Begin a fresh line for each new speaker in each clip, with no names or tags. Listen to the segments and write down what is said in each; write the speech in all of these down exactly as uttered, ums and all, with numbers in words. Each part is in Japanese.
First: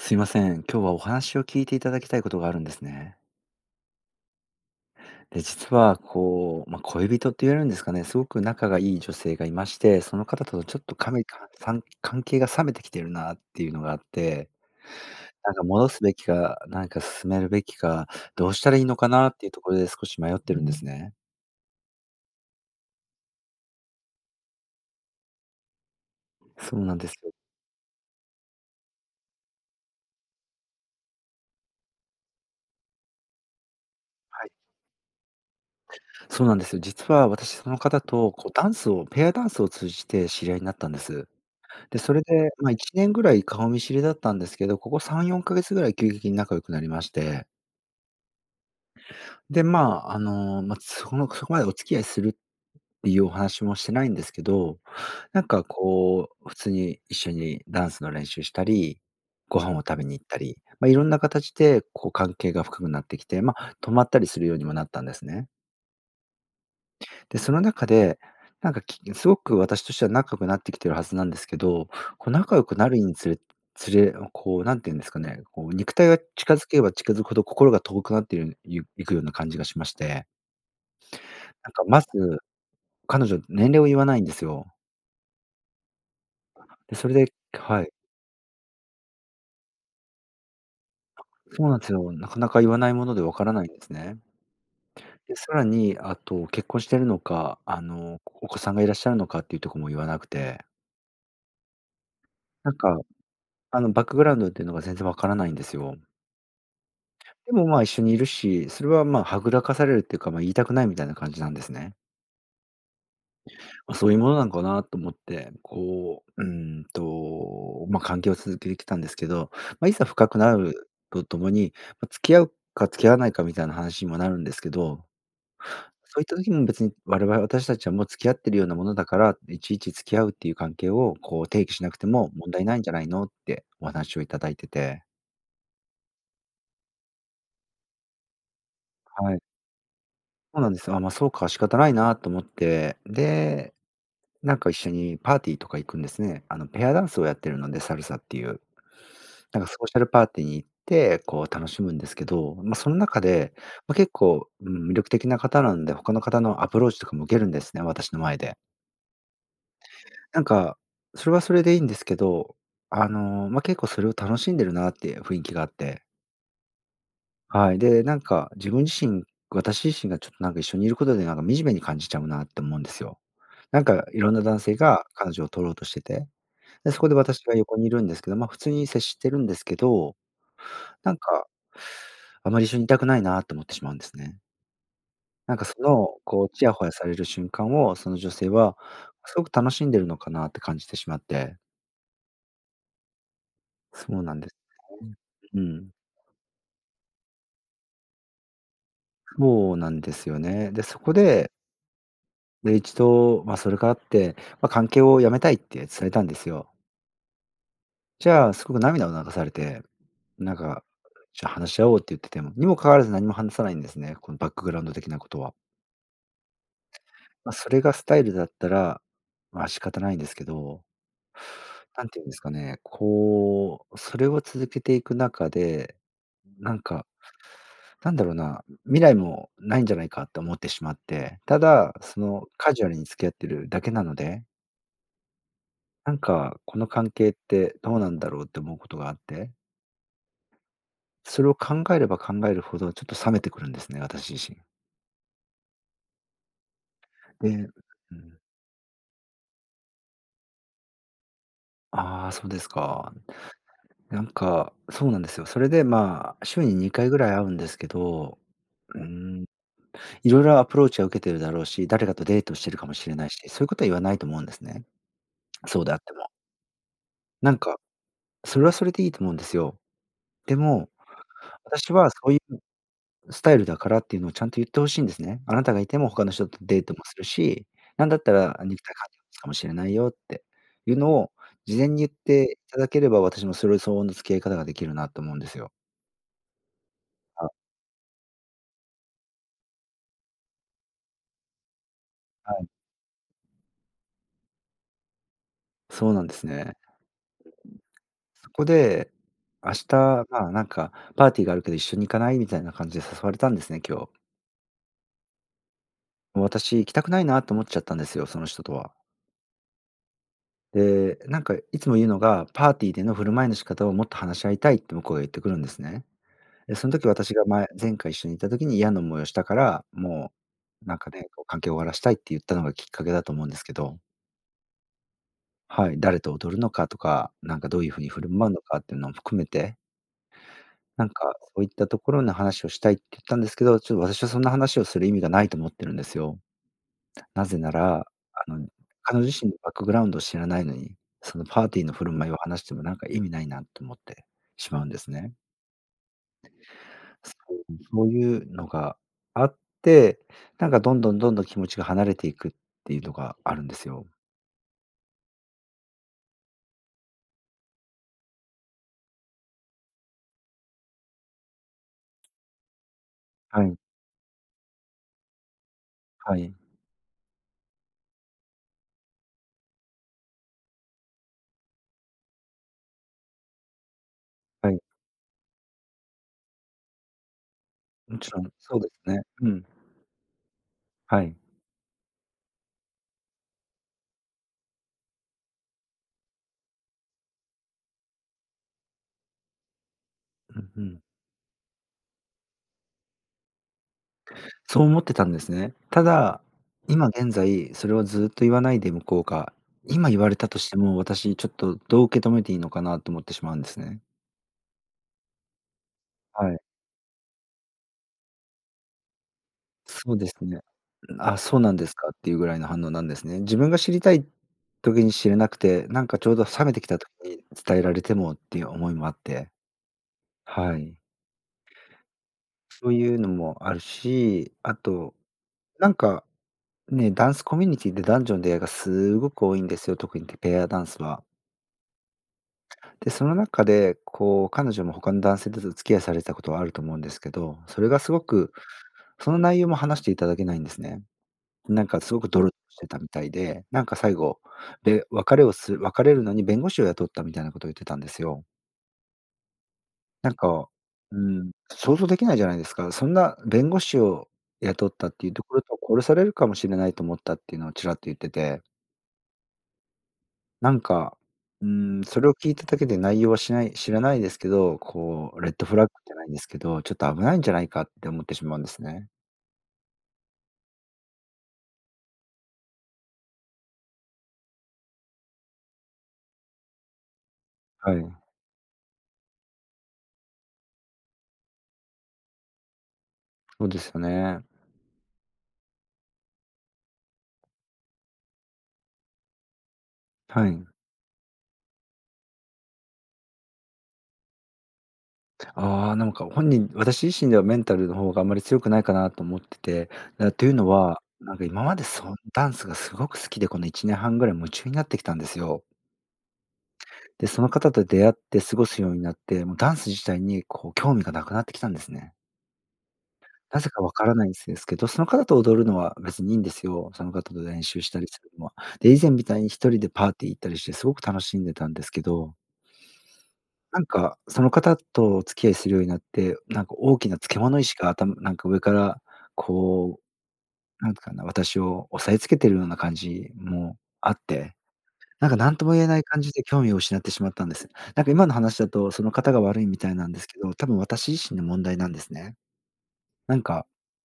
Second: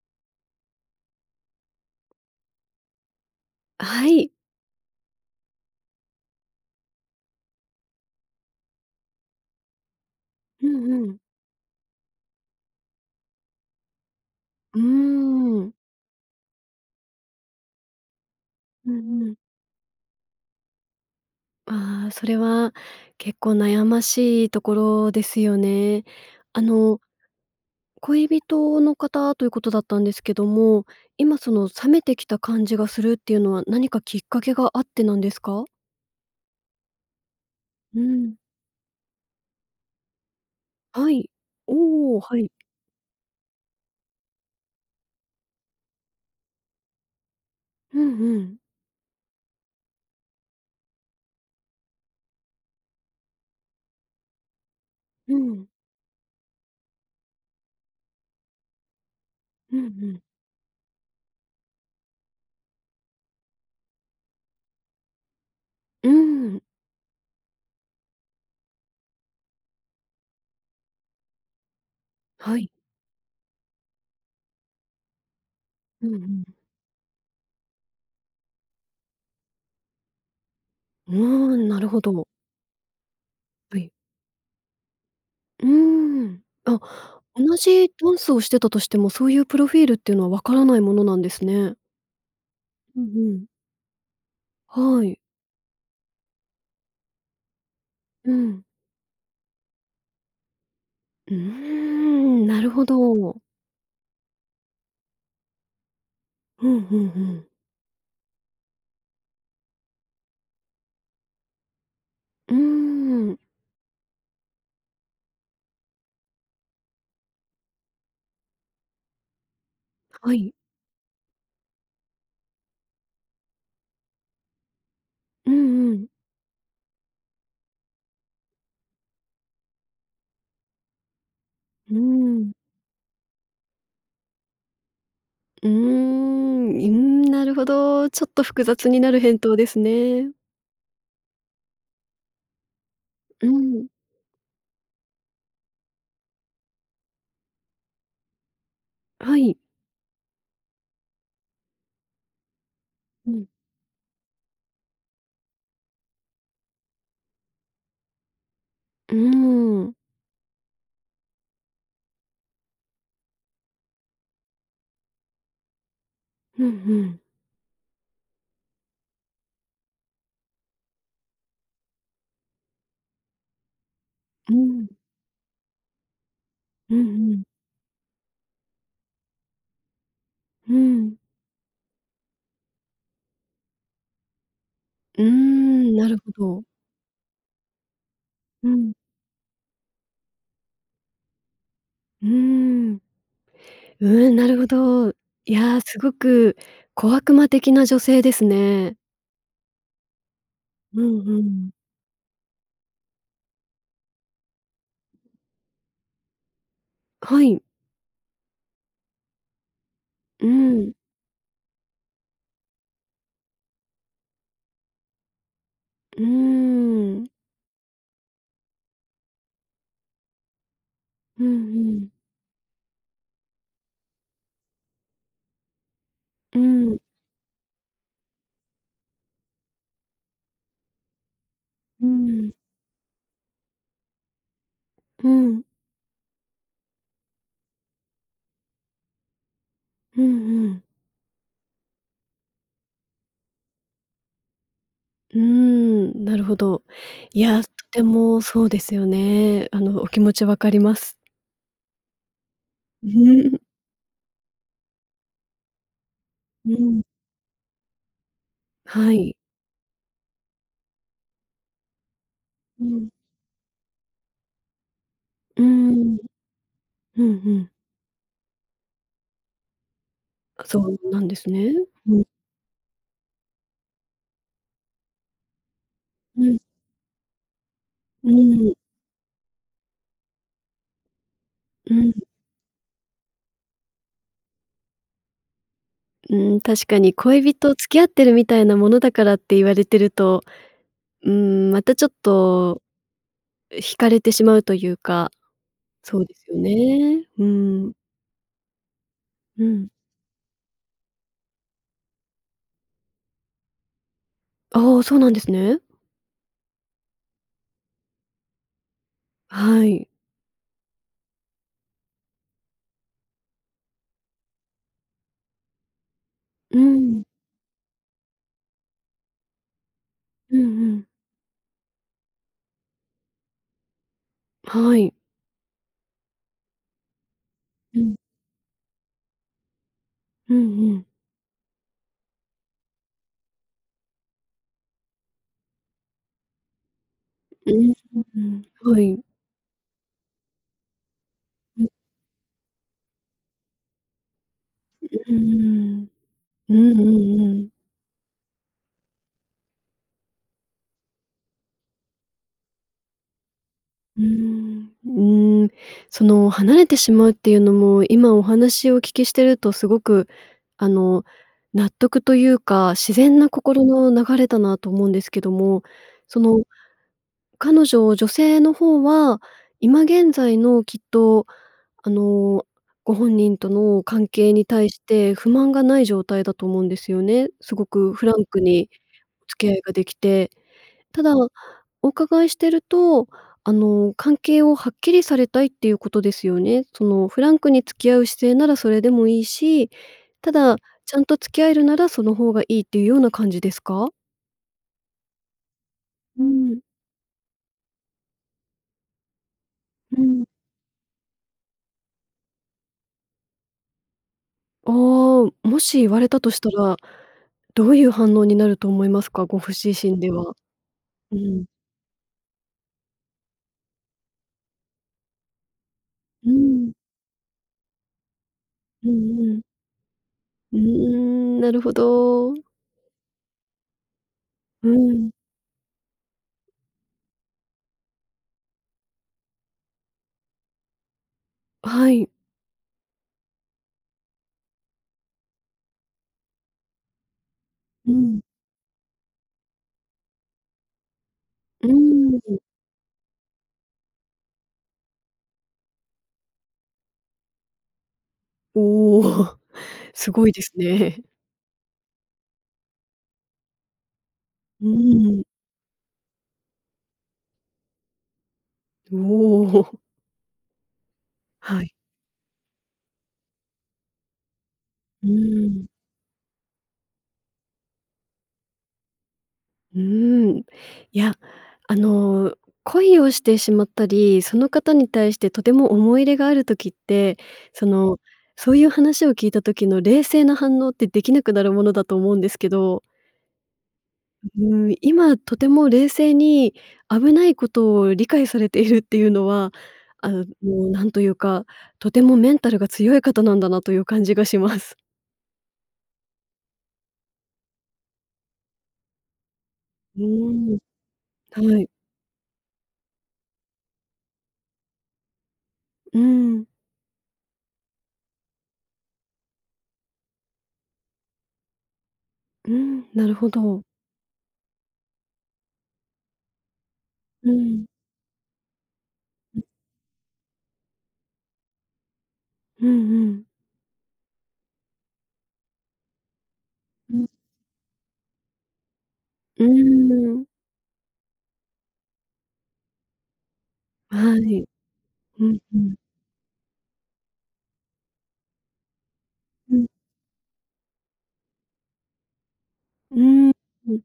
すいません。今日はお話を聞いていただきたいことがあるんですね。
はい。
で、実は、こう、ま、恋人って言えるんですかねすごく仲がいい女性がいまして、その方と
う
ちょっ
ん
と
う
か
ん。
むいかんさんかん関係が冷めてきてるなっていうのがあって。
うー
なんか、
ん。
戻すべきかなんか進めるべきか、どうしたらいい
う
のか
んう
な
ん。
っていうところで少し迷ってるんですね。
あ、それは結構悩ましいところですよね。あ
そうな
の
んですよ。
恋人の方ということだったんですけども、今その冷めてきた感じがするっていうのは何かきっか
はい。
けがあってなんですか？
そうなんですよ。実は私その
う
方と、
ん。
こう、ダンスをペアダンスを通じて知り合いになったんで
は
す。
い。
で、そ
おお、
れ
はい。
で、ま、いちねんぐらい顔見知りだったんですけど、ここさんよんかげつぐらい急激に仲良くなりまして
ふんふん。
で、ま、あの、ま、そこのそこまでお付き合いするっていうお話もしてないんですけど、
う
なんか、
ん。
こう、普通に一緒にダンスの練習したり、ご飯
う
を
んう
食べに
ん。
行ったり、ま、色んな形で、こう、関係が深くなってきて、ま、泊まったりするようにもなったんですね。
うん。
でその中でなんかきすごく私としては仲良くなってきているはずなんですけど、こう、
は
仲良
い。
くなるにつれつれおこう、何て言うんですかね、こう、肉
う
体
んう
が
ん、ん。
近づけば近づくほど心が遠くなってるいいくような感じがしまして
うーん、
なん
な
か
るほ
まず、
ど。
彼女年
は
齢を
い。
言わないんですよ。
うーん、あ、
で、それで
同
は
じ
い。
ダンスをしてたとしても、そういうプロフィールっていうのはわからないものな
あ、
んです
そう
ね。
なんすよ。なかなか言わない
うん
もので分
う
か
ん。
らないんですね。
はい。
で、さらに、あと結婚してるのか、あの、
う
お子
ん。
さんがいらっしゃるのかっていうとこも言わなくて
うーん、なる
なん
ほ
か、
ど。
あの、バックグラウンドっていうのが全然わからないんですよ。
ふんふんふん。
でも、ま、一緒にいるし、それは、ま、はぐらかされるっていうか、ま、言いたくないみたいな感じなんですね。
うーん。
ま、そういうものなんかなと思って、こう、うん、と、ま、関係を続けきたんですけど、ま、いざ深
は
く
い。
なるとともに、ま、付き合うか付き合わないかみたいな話にもなるんですけど
うんうん。
そういった時も別に「我々私たちはもう付き合っているようなものだから、いちいち付き合うっていう関係を、こう、提起しな
う
くても問
ん。
題ないんじゃないの」ってお話をいただいてて
うーん。うーん、なるほど。ちょっと複雑になる
は
返
い。
答ですね。
そうなんですよ。あ、ま、そうか、仕方ないなと思って。
う
で、
ん。
なんか一緒にパーティーとか行くんですね。あのペアダンスをやってるので、サルサっていう。
はい。
なんかソーシャルパーティーに行って、こう楽しむんですけど、ま、その中
うん。
で、ま、結構、ん、魅力的な方なんで、他の方のアプローチとかも受けるんですね、私の前で。
うーん。
なんかそれはそれでいいんですけど、あの、ま、結構それを楽しんでるなっていう雰囲気があって。
うんうん。
はい。で、なんか自分自身、私自身がちょっとなんか一緒にいることでなんか惨めに感じちゃうなと思うんですよ。なんかいろんな
う
男性
ん。
が彼女を取ろうとしてて、で、
うん
そこで
うん。
私が横にいるんですけど、ま、普通に接してるんですけど、
う
な
ん。
んかあまり一緒にいたくないなと思ってしまうんですね。
うー
なんかそ
ん、な
の、
るほ
こう
ど。
チヤホヤされる瞬間を、その女性
う
は
ん。
すごく楽しんでるのかなって感じてしまって。
うーん。
そう
う
な
ん、
ん
な
で
る
す
ほ
よ
ど。い
ね。う
や
ん。
すごく小悪魔的な女性ですね。
そうなんですよね。で、そ
う
こ
んう
で
ん。
で、一度、ま、それがあって、ま、関係をやめたいってされたんですよ。
はい。
じゃ、すごく涙を流されて、
う
なんか
ん。
「じゃ、話し合おう」って言ってても、にも関わらず何も話さないんですね、このバックグラウンド的なことは。
うーん。
ま、それがスタイルだったら、ま、仕方ないんですけど。
うんう
なん
ん。
て言うんですかね。こう、それを続けていく中で、
う
なん
ん。
か、なんだろうな、未来もないんじゃないかと思ってしまって。ただ
う
その
ん。
カジュアルに付き合っているだけなので。
うん。
何かこの関係ってどうなんだろうって思うことがあって。
うんうん。
それを考えれば考えるほど、ちょっと冷めてくるんですね、私自身。
うーん、なるほど。い
で
や、
う
で
ん。
もそうですよね。あの、お気持ち分かります。
ああ、そうですか。なんか、そうなんですよ。それで、ま、週
う
にに
ん。
かいぐらい会うんですけど、うー
はい。
ん、いろいろアプローチは受けてるだろうし、誰だってデートしてる
う
かも
ん。
しれないし、そういうことは言わないと思うんですね、
うー
そうであって
ん。
も。
うんう
なん
ん。
か、それはそれでいいと思うんですよ。で
あ、そ
も、
うなんですね？
「私は
う
そ
ん。
ういうスタイルだから」っていうのをちゃんと言って欲しいんですね。「あなたがいても他の
う
人
ん。
とデートもするし、なんだっ
うー
たら
ん。
肉体関係持つかもしれないよ」っていうのを事前
う
に
ん
言っ
ん。
ていただければ、私もそれ相応の付き合い方ができるなと思うんですよ。
ん、確かに恋
あ。
人、付き合ってるみたいなものだからって言われてると、ん、またちょっ
はい。
と引かれてしまうというか、
そう
そ
な
う
ん
で
です
すよ
ね。
ね、うん。
そこで
う
「明
ん。
日はなんかパーティーがあるけど一緒に行かない」みたいな感じで誘われたんですね、今日。
あ、そうなんですね。
私、行きたくないなと思っちゃったんですよ、その人とは。
はい。
で、なんかいつも言うのが「パーティーでの振る舞いの仕方をもっと話し合いたい」って向こうが言ってくるんですね。で
う
そん時
ん。
私がまえ前回一緒にいた時に嫌な思いをしたから、も
うんう
うなん
ん。
かね、こう、関係を終わらせたいって言ったのがきっかけだと思うんですけど。
はい。
はい。誰と踊るのかとか、何かどういうふ
う
うに
ん。
振る舞うのかっていうのも含めて
うんう
な
ん。
んか、「そういったところの話をしたい」って言ったんですけど、ちょっ私はそんな話をする意味がないと思ってるんですよ。なぜな
うん、
ら、あ
ん、
の、
ん、は
彼
い。
女自身のバックグラウンドを知らないのに、そのパーテ
う
ィー
ん。
の振る舞いを話してもなんか意味ないなと思ってしまうんですね。
ん、ん、うーん、うんう
す
んうん。
そういうのがあって、なんかどんどんどんどん気持ちが離れていくっていうのがあるんですよ。
うーん、うーん、その離れてしまうっていうのも、今お話をお聞きしてるとすごく、あの、納得というか、自然な
はい。
心の流れだなと思うんですけども
は
そ
い。
の彼女、女性の方は、今現在のきっと、あの、ご本人との関係に
はい。
対して不満がない状態だと思うんですよね。すごく
も
フ
ち
ラ
ろ
ン
ん、
ク
そうで
に
すね。うん。
付き合いができて。た
は
だ
い。
お伺いしてると、あの、関係をはっきりされたいっていうことですよね？そのフランクに付き合う姿勢ならそれでもいいし、た
うん、
だ
うん。
ちゃんと付き合えるならその方がいいっていうような感じですか？
そう思ってたんですね。た
う
だ
ん。
今現在それをずっと言わないで向こうが、今言
う
われ
ん。
たとしても、私ちょっとどう受け止めていいのかなと思ってしまうんですね。
ああ、もし言われたと
はい。
したらどういう反応になると思いますか？ごふ自
そう
身
で
で
す
は。
ね。ん
う
あ、そう
ん。
なんですかっていうぐらいの反応なんですね。自分が知りたい時に知れなくて、なんかちょうど
う
冷めてき
ん。
た時に伝えられてもっていう思いも
う
あっ
ん
て、
うん。
は
うー
い。
ん、なるほど。
そういうのもあるし、あ
う
と
ん。
なんか、ね、ダンスコミュニティって男女の出会いがすごく多いんですよ、特にてペアダンスは。
はい。
でその中で、こう、彼女も他の男性とず付き合いされてたことはあると思うんですけど、それが
う
すご
ん。
くその内容も話していただけないんですね。な
う
ん
ー
かすごくドロッ
ん。
てたみたいで、なんか最後べ別れをする別れるのに弁護士を雇ったみたいなことを言ってたんですよ。
おおおお。
な
す
ん
ごいで
か、
すね。
ん、想像できないじゃないですか？そんな弁護士を
う
雇ったっていう
ー
と
ん。
ころと「殺されるかもしれないと思った」っていうのをちらっと言ってて
おお。
なんか、
はい。
ん、それを聞いただけで内容はしない知らないですけど、
う
こう、レッド
ー
フラッ
ん。
グじゃないんですけど、ちょっと危ないんじゃないかって思ってしまうんですね。
うーん。いや、あの恋をしてしまったり、その方に対してとても思い入れがある時って、そ
は
の
い。
そういう話を聞いた時の冷静な反応ってできなくなるものだと思うんですけど。
そうですよね。
う、うーん、今とても冷静に危ないことを理解されているっていうのは、あの、
はい。
なんというか、とてもメンタルが強い方なんだなという感じがします。
ああ、なんか本人私自身ではメンタルの方があんまり強くないかなと思ってて、
うー
だというの
ん、
は、なんか今ま
は
で
い。
そのダンスがすごく好きで、このいちねんはんぐらい夢中になってきたんですよ。
うん。
で、その方と出会って過ごすようになって、もうダンス自体にこう興味がなくなってきたんですね。
うん、なるほ
なぜか
ど。
分からないんです、ですけど、その方と踊るのは別にいいんですよ。その方と
う
練習
ん。
したりするのは。で、以前みたいにひとりでパーティー行ったりして、すごく楽しんでたんですけど。
うんうん。
なんかその方とお付き合いするようになって、なんか大き
う
な
ん。
漬物石が、あたなんか、上から、
うー
こ
ん。
う、なんかな、私を押さえつけているような感じもあっ
は
て、
い。
なんか、
う
何
ん
とも
う
言え
ん。
ない感じで興味を失ってしまったんです。なんか、今の話だとその方が悪い
う
み
ん。
たいなんですけど、多分、私自身の問題なんですね。
うー
なん
ん。
か
うん。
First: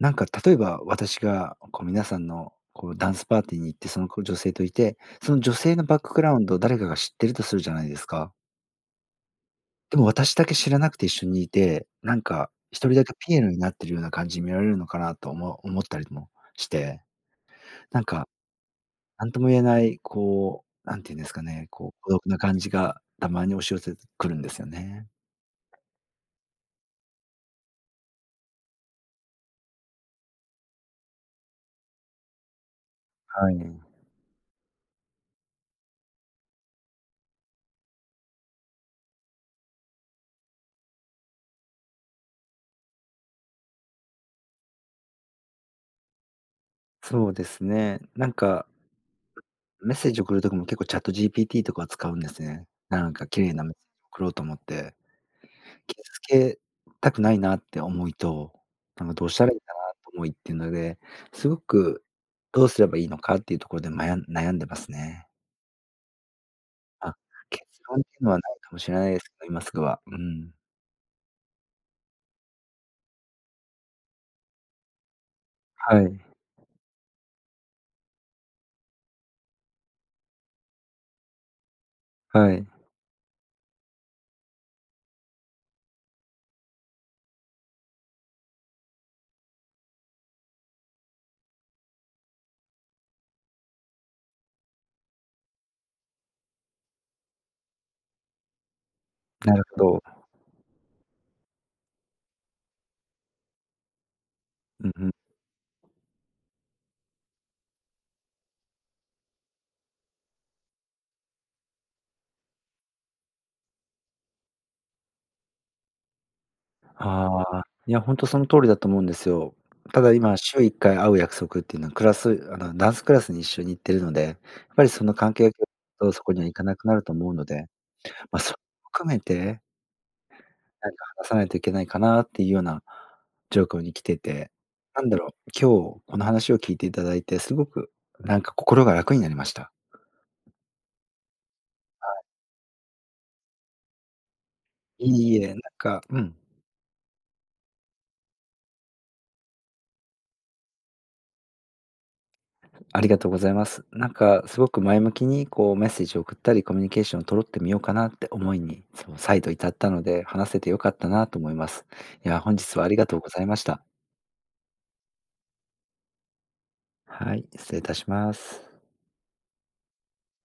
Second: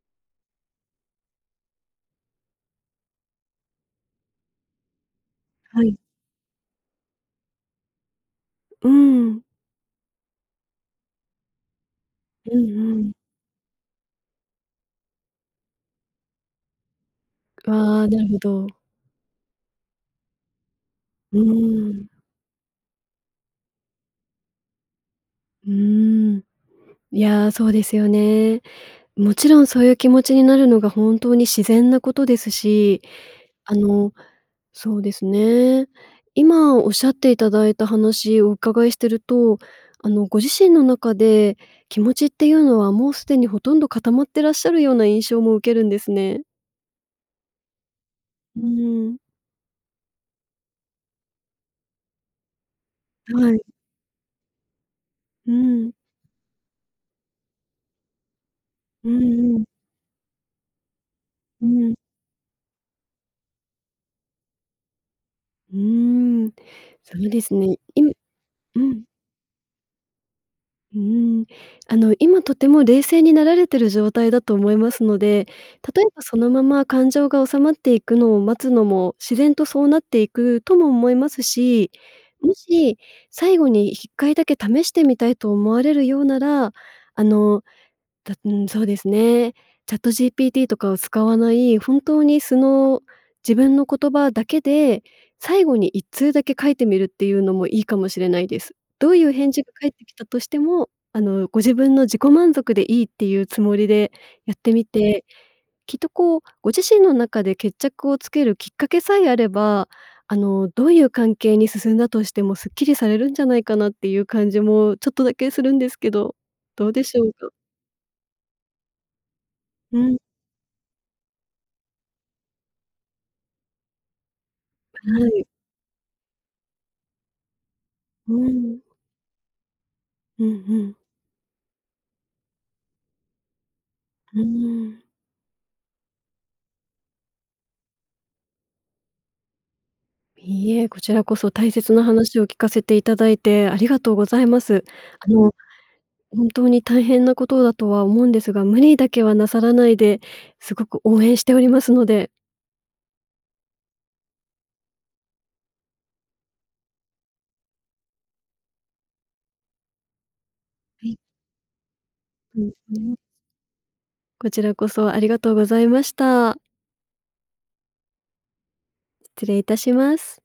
なんか例えば、私がこう皆さんの、こう、ダンスパーティーに行って、その、こう、女性といて、その女性
は
のバ
い。
ックグラウンドを誰かが知ってるとするじゃないですか。
うーん。
でも私だけ知らなくて一緒にいて、なんか、
う
ひと
んう
りだ
ん。
けピエロになってるような感じに見られるのかなとも、思ったりもして。
あ
なん
あ、な
か、
るほど。
何とも言えない、こう、何て言うんです
う
かね。こ
ー
う
ん。
孤独な感じがたまに押し寄せてくるんですよね。
うーん。いや、そうですよね。もちろんそういう気持ちになるのが本当に自然なことですし、
は
あ
い。
の、そうですね。今おっしゃっていただいた話をお伺いしてると、あの、ご自身の中で気持ちっていうのはもうすでにほとんど固まってらっしゃるような印象も受けるんですね。
そうですね。なん
う
か
ーん。
メッセージを送る時も結構 ChatGPT とかは使うんですね。なんか綺麗
はい。
なメッセージ送ろうと思って。
うん。
傷つけたくないなって思いと、なん
う
か、どうしたらい
んう
いか
ん。
なっと思いっていうので、すご
うん。
くどうすればいいのかっていうところで、まや悩んでますね。
うーん。
あっ、
そうです
結
ね。
論ってい
今
うのはないかも
う
しれ
ん。
ないですけど、今すぐは。うん。
うん、あの、今とても冷静になられている状態だと思いますので、
は
例え
い。
ばそのまま感情が収まっていくのを待つのも、自然とそうなっていくとも思いますし、
は
も
い。
し、最後にいっかいだけ試してみたいと思われるようなら、あの、たうん、そうですね。チャットジーピーティーとかを使わない、本当に素の自分の言葉だけで、最後にいっつうだけ書いてみるっていうのもいいかもしれないです。どういう返
なる
事が
ほ
返っ
ど。
てきたとしても、あの、ご自分の自己満足でいいっていうつもりでやってみ
うんうん。
て、きっと、こう、ご自身の中で決着をつけるきっかけさえあれば、あの、どういう関係に進んだとしてもすっきりされるんじゃないかなっていう感じもちょっとだけするんですけど、どうでしょうか？
あ、いや、ほんとその通りだと思うんですよ。
う
ただ
ん。
今、週いっかい会う約束っていうのはクラスあの、ダンスクラスに一緒に行っているので、やっぱりその
は
関
い。
係上どうそこには行かなくなると思うので、
う
ま、そ
ん。
含めて
うんう
何
ん。
か話さないといけないかなっていうようなじょうこうに来て
うー
て、
ん。
なんだろう、今日この話を聞いていただいて、すごくなんか心が楽になりました。
いいえ、こちらこそ大切な
はい。
話を聞かせていただいてありがとうございます。あ
いいえ、
の、
なんかうん。
本当に大変なことだとは思うんですが、無理だけはなさらないで、すごく応援しておりますので。
ありがとうございます。なんかすごく前向きに、こう、メッセージを送ったりコミュニケーションを取ろってみようかなって思いに、そう、再度至ったので、話せて良かっ
は
た
い。
なと思います。いや、本
ん、
日はありが
[unintelligible]
とうございました。
こちらこそありがとうございました。
はい、失礼いたします。
失礼いたします。